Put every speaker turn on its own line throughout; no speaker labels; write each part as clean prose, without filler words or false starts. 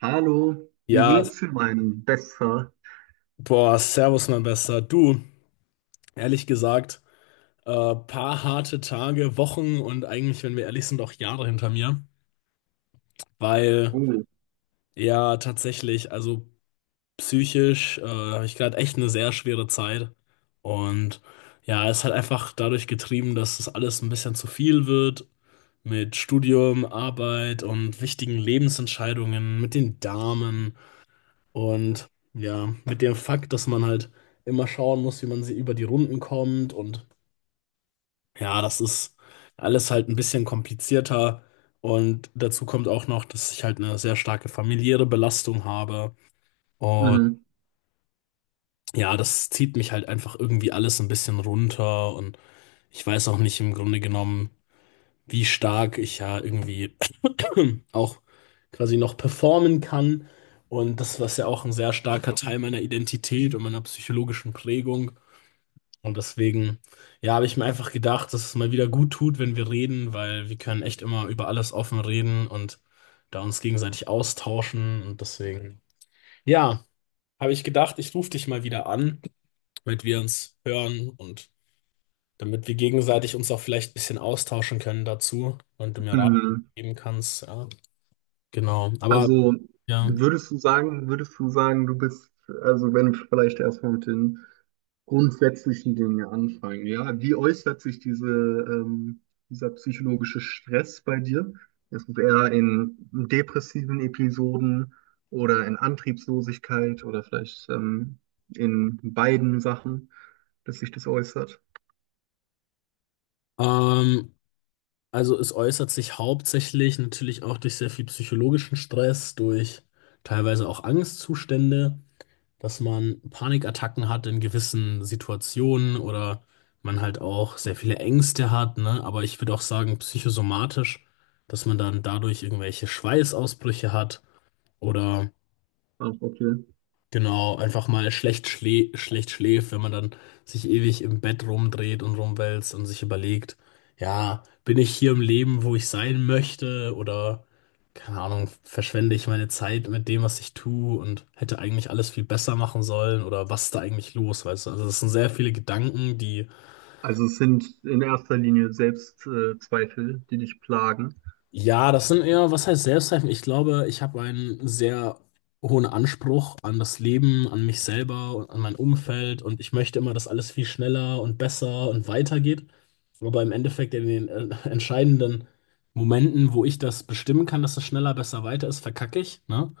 Hallo, wie
Ja,
geht's dir meinem Besser?
boah, servus, mein Bester. Du, ehrlich gesagt, paar harte Tage, Wochen und eigentlich, wenn wir ehrlich sind, auch Jahre hinter mir, weil
Oh.
ja tatsächlich, also psychisch, habe ich gerade echt eine sehr schwere Zeit. Und ja, es hat einfach dadurch getrieben, dass das alles ein bisschen zu viel wird mit Studium, Arbeit und wichtigen Lebensentscheidungen, mit den Damen. Und ja, mit dem Fakt, dass man halt immer schauen muss, wie man sie über die Runden kommt, und ja, das ist alles halt ein bisschen komplizierter. Und dazu kommt auch noch, dass ich halt eine sehr starke familiäre Belastung habe. Und
Mhm.
ja, das zieht mich halt einfach irgendwie alles ein bisschen runter. Und ich weiß auch nicht im Grunde genommen, wie stark ich ja irgendwie auch quasi noch performen kann. Und das, was ja auch ein sehr starker Teil meiner Identität und meiner psychologischen Prägung. Und deswegen, ja, habe ich mir einfach gedacht, dass es mal wieder gut tut, wenn wir reden, weil wir können echt immer über alles offen reden und da uns gegenseitig austauschen. Und deswegen, ja, habe ich gedacht, ich rufe dich mal wieder an, damit wir uns hören und damit wir gegenseitig uns auch vielleicht ein bisschen austauschen können dazu und du mir Rat
Mhm.
geben kannst. Ja, genau. Aber
Also
ja,
würdest du sagen, also wenn wir vielleicht erstmal mit den grundsätzlichen Dingen anfangen, ja, wie äußert sich dieser psychologische Stress bei dir? Ist es eher in depressiven Episoden oder in Antriebslosigkeit oder vielleicht in beiden Sachen, dass sich das äußert?
ähm, also es äußert sich hauptsächlich natürlich auch durch sehr viel psychologischen Stress, durch teilweise auch Angstzustände. Dass man Panikattacken hat in gewissen Situationen oder man halt auch sehr viele Ängste hat, ne? Aber ich würde auch sagen, psychosomatisch, dass man dann dadurch irgendwelche Schweißausbrüche hat oder
Ach, okay.
genau, einfach mal schlecht, schlä schlecht schläft, wenn man dann sich ewig im Bett rumdreht und rumwälzt und sich überlegt, ja, bin ich hier im Leben, wo ich sein möchte, oder, keine Ahnung, verschwende ich meine Zeit mit dem, was ich tue und hätte eigentlich alles viel besser machen sollen, oder was ist da eigentlich los, weißt du? Also es sind sehr viele Gedanken, die
Also es sind in erster Linie Selbstzweifel, Zweifel, die dich plagen.
ja, das sind eher, was heißt Selbstzweifel? Ich glaube, ich habe einen sehr hohen Anspruch an das Leben, an mich selber und an mein Umfeld, und ich möchte immer, dass alles viel schneller und besser und weitergeht. Aber im Endeffekt in den entscheidenden Momenten, wo ich das bestimmen kann, dass es schneller, besser, weiter ist, verkacke ich, ne?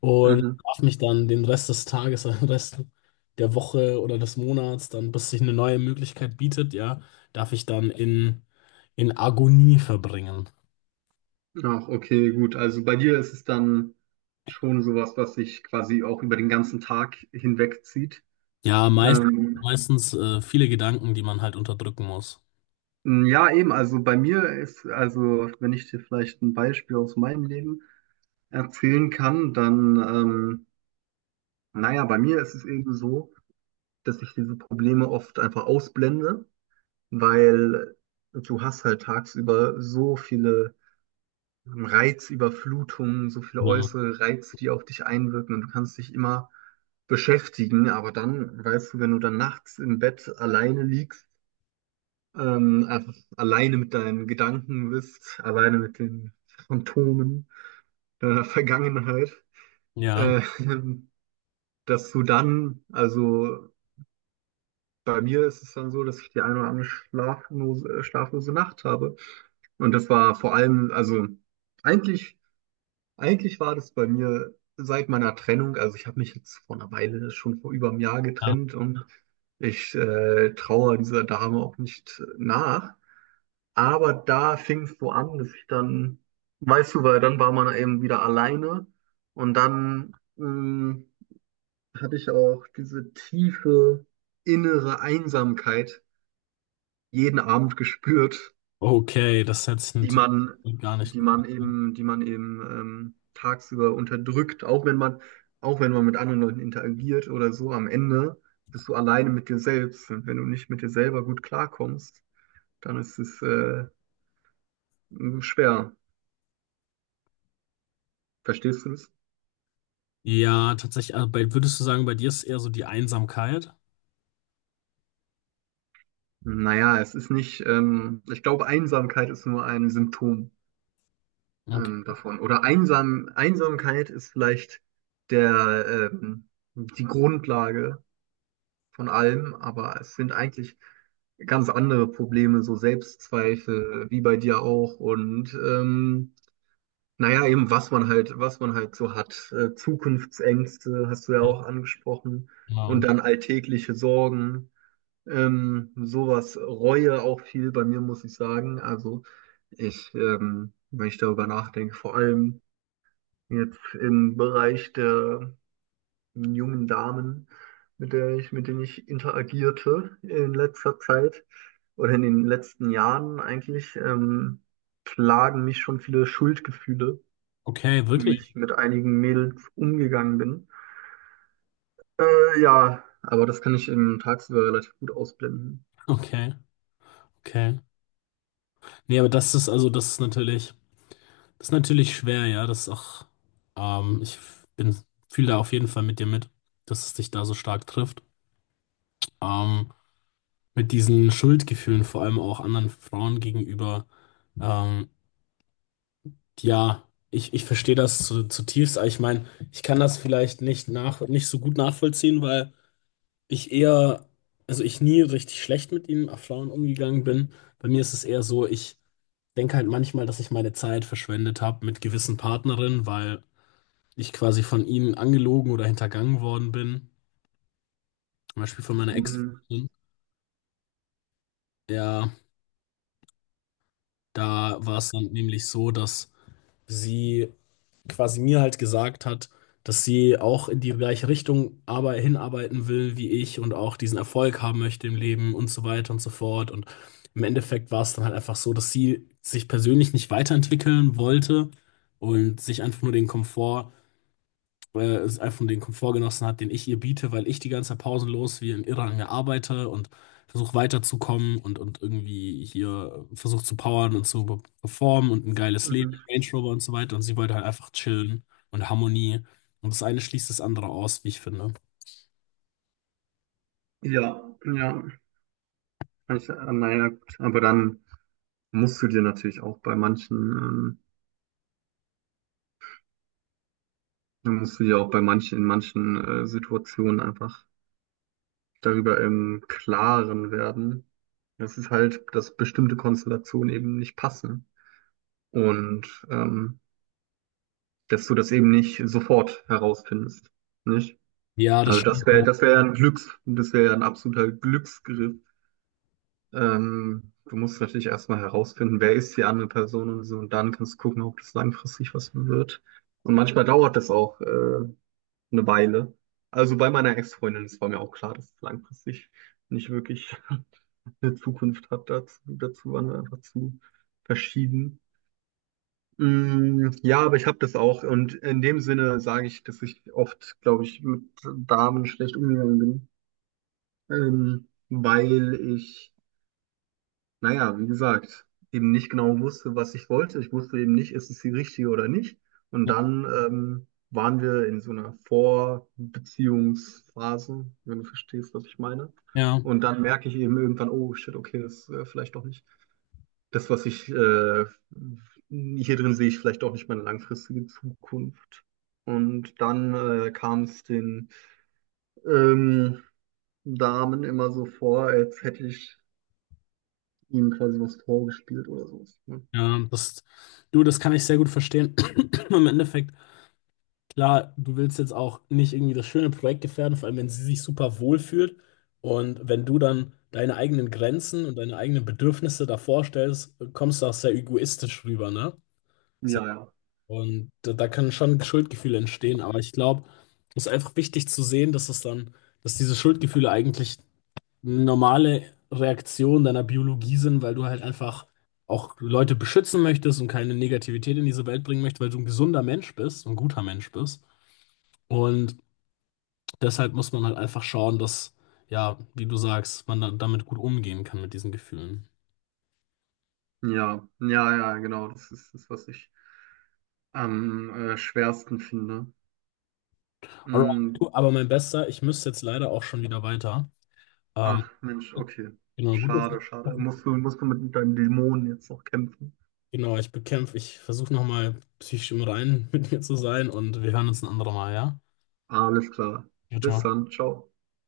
Und
Mhm.
darf mich dann den Rest des Tages, den Rest der Woche oder des Monats, dann bis sich eine neue Möglichkeit bietet, ja, darf ich dann in Agonie verbringen.
Ach, okay, gut. Also bei dir ist es dann schon sowas, was sich quasi auch über den ganzen Tag hinwegzieht.
Ja, meist,
Ähm,
meistens viele Gedanken, die man halt unterdrücken muss.
ja, eben. Also bei mir ist, also wenn ich dir vielleicht ein Beispiel aus meinem Leben erzählen kann, naja, bei mir ist es eben so, dass ich diese Probleme oft einfach ausblende, weil du hast halt tagsüber so viele Reizüberflutungen, so viele
Ja,
äußere Reize, die auf dich einwirken und du kannst dich immer beschäftigen, aber dann, weißt du, wenn du dann nachts im Bett alleine liegst, einfach alleine mit deinen Gedanken bist, alleine mit den Phantomen deiner Vergangenheit,
ja.
äh, dass du dann, also bei mir ist es dann so, dass ich die eine oder andere schlaflose Nacht habe. Und das war vor allem, also eigentlich, eigentlich war das bei mir seit meiner Trennung, also ich habe mich jetzt vor einer Weile, schon vor über einem Jahr
Ja.
getrennt und ich traue dieser Dame auch nicht nach. Aber da fing es so an, dass ich dann, weißt du, weil dann war man eben wieder alleine und hatte ich auch diese tiefe innere Einsamkeit jeden Abend gespürt,
Okay, das hätte ich
die man,
natürlich gar nicht gut.
die man eben tagsüber unterdrückt, auch wenn man mit anderen Leuten interagiert oder so, am Ende bist du alleine mit dir selbst. Und wenn du nicht mit dir selber gut klarkommst, dann ist es schwer. Verstehst du es?
Ja, tatsächlich, also bei, würdest du sagen, bei dir ist eher so die Einsamkeit?
Naja, es ist nicht, ich glaube, Einsamkeit ist nur ein Symptom
Okay,
davon. Oder Einsamkeit ist vielleicht der, ähm, die Grundlage von allem, aber es sind eigentlich ganz andere Probleme, so Selbstzweifel, wie bei dir auch. Und naja, eben was man halt so hat. Zukunftsängste hast du ja
ja,
auch angesprochen. Und
genau.
dann alltägliche Sorgen. Sowas, Reue auch viel bei mir, muss ich sagen. Also wenn ich darüber nachdenke, vor allem jetzt im Bereich der einen jungen Damen, mit denen ich interagierte in letzter Zeit oder in den letzten Jahren eigentlich, plagen mich schon viele Schuldgefühle,
Okay,
wie
wirklich?
ich mit einigen Mädels umgegangen bin. Ja, aber das kann ich im tagsüber relativ gut ausblenden.
Okay, okay. Nee, aber das ist, also das ist natürlich schwer, ja. Das ist auch, ich bin, fühle da auf jeden Fall mit dir mit, dass es dich da so stark trifft. Ähm, mit diesen Schuldgefühlen, vor allem auch anderen Frauen gegenüber. Ähm, ja, ich, ich verstehe das zu, zutiefst, aber ich meine, ich kann das vielleicht nicht nach, nicht so gut nachvollziehen, weil ich eher, also ich nie richtig schlecht mit ihm auf Flauen umgegangen bin. Bei mir ist es eher so, ich denke halt manchmal, dass ich meine Zeit verschwendet habe mit gewissen Partnerinnen, weil ich quasi von ihnen angelogen oder hintergangen worden bin. Zum Beispiel von meiner
Mhm.
Ex-Freundin. Ja, da war es dann nämlich so, dass sie quasi mir halt gesagt hat, dass sie auch in die gleiche Richtung aber hinarbeiten will wie ich und auch diesen Erfolg haben möchte im Leben und so weiter und so fort. Und im Endeffekt war es dann halt einfach so, dass sie sich persönlich nicht weiterentwickeln wollte und sich einfach nur den Komfort es einfach den Komfort genossen hat, den ich ihr biete, weil ich die ganze Zeit pausenlos wie ein Irrer an ihr arbeite und versuche weiterzukommen und irgendwie hier versuche zu powern und zu performen und ein geiles Leben,
Mhm.
Range Rover und so weiter. Und sie wollte halt einfach chillen und Harmonie. Und das eine schließt das andere aus, wie ich finde.
Ja, ja. Kann ich, naja, gut. Aber dann musst du dir natürlich auch bei dann musst du dir auch bei manchen, in manchen Situationen einfach darüber im Klaren werden, dass es halt, dass bestimmte Konstellationen eben nicht passen und dass du das eben nicht sofort herausfindest, nicht?
Ja, das
Also
schon.
das wäre ein das wäre ein absoluter Glücksgriff. Du musst natürlich erstmal herausfinden, wer ist die andere Person und so, und dann kannst du gucken, ob das langfristig was wird. Und manchmal dauert das auch eine Weile. Also bei meiner Ex-Freundin, das war mir auch klar, dass es langfristig nicht wirklich eine Zukunft hat. Dazu waren wir einfach zu verschieden. Mm, ja, aber ich habe das auch. Und in dem Sinne sage ich, dass ich oft, glaube ich, mit Damen schlecht umgegangen bin, ähm, weil ich, naja, wie gesagt, eben nicht genau wusste, was ich wollte. Ich wusste eben nicht, ist es die richtige oder nicht. Und dann waren wir in so einer Vorbeziehungsphase, wenn du verstehst, was ich meine.
Ja,
Und dann merke ich eben irgendwann, oh shit, okay, das ist vielleicht doch nicht das, was ich hier drin sehe, ich vielleicht auch nicht meine langfristige Zukunft. Und dann kam es den ähm, Damen immer so vor, als hätte ich ihnen quasi was vorgespielt oder so. Ne?
ja, das, du, das kann ich sehr gut verstehen. Im Endeffekt. Klar, du willst jetzt auch nicht irgendwie das schöne Projekt gefährden, vor allem wenn sie sich super wohl fühlt, und wenn du dann deine eigenen Grenzen und deine eigenen Bedürfnisse davor stellst, kommst du auch sehr egoistisch rüber, ne?
Ja,
Sehr-
ja.
Und da, da können schon Schuldgefühle entstehen, aber ich glaube, es ist einfach wichtig zu sehen, dass es dann, dass diese Schuldgefühle eigentlich eine normale Reaktion deiner Biologie sind, weil du halt einfach auch Leute beschützen möchtest und keine Negativität in diese Welt bringen möchtest, weil du ein gesunder Mensch bist, ein guter Mensch bist. Und deshalb muss man halt einfach schauen, dass, ja, wie du sagst, man da, damit gut umgehen kann mit diesen Gefühlen.
Ja, ja, ja, genau. Das ist das, was ich am schwersten finde.
Alright,
Mm,
du, aber mein Bester, ich müsste jetzt leider auch schon wieder weiter. Ähm,
ach, Mensch, okay.
genau,
Schade,
gut.
schade. Musst du mit deinen Dämonen jetzt noch kämpfen.
Genau, ich bekämpfe, ich versuche nochmal psychisch im Reinen mit mir zu sein, und wir hören uns ein anderes Mal, ja?
Alles klar.
Ciao, ciao.
Bis dann. Ciao.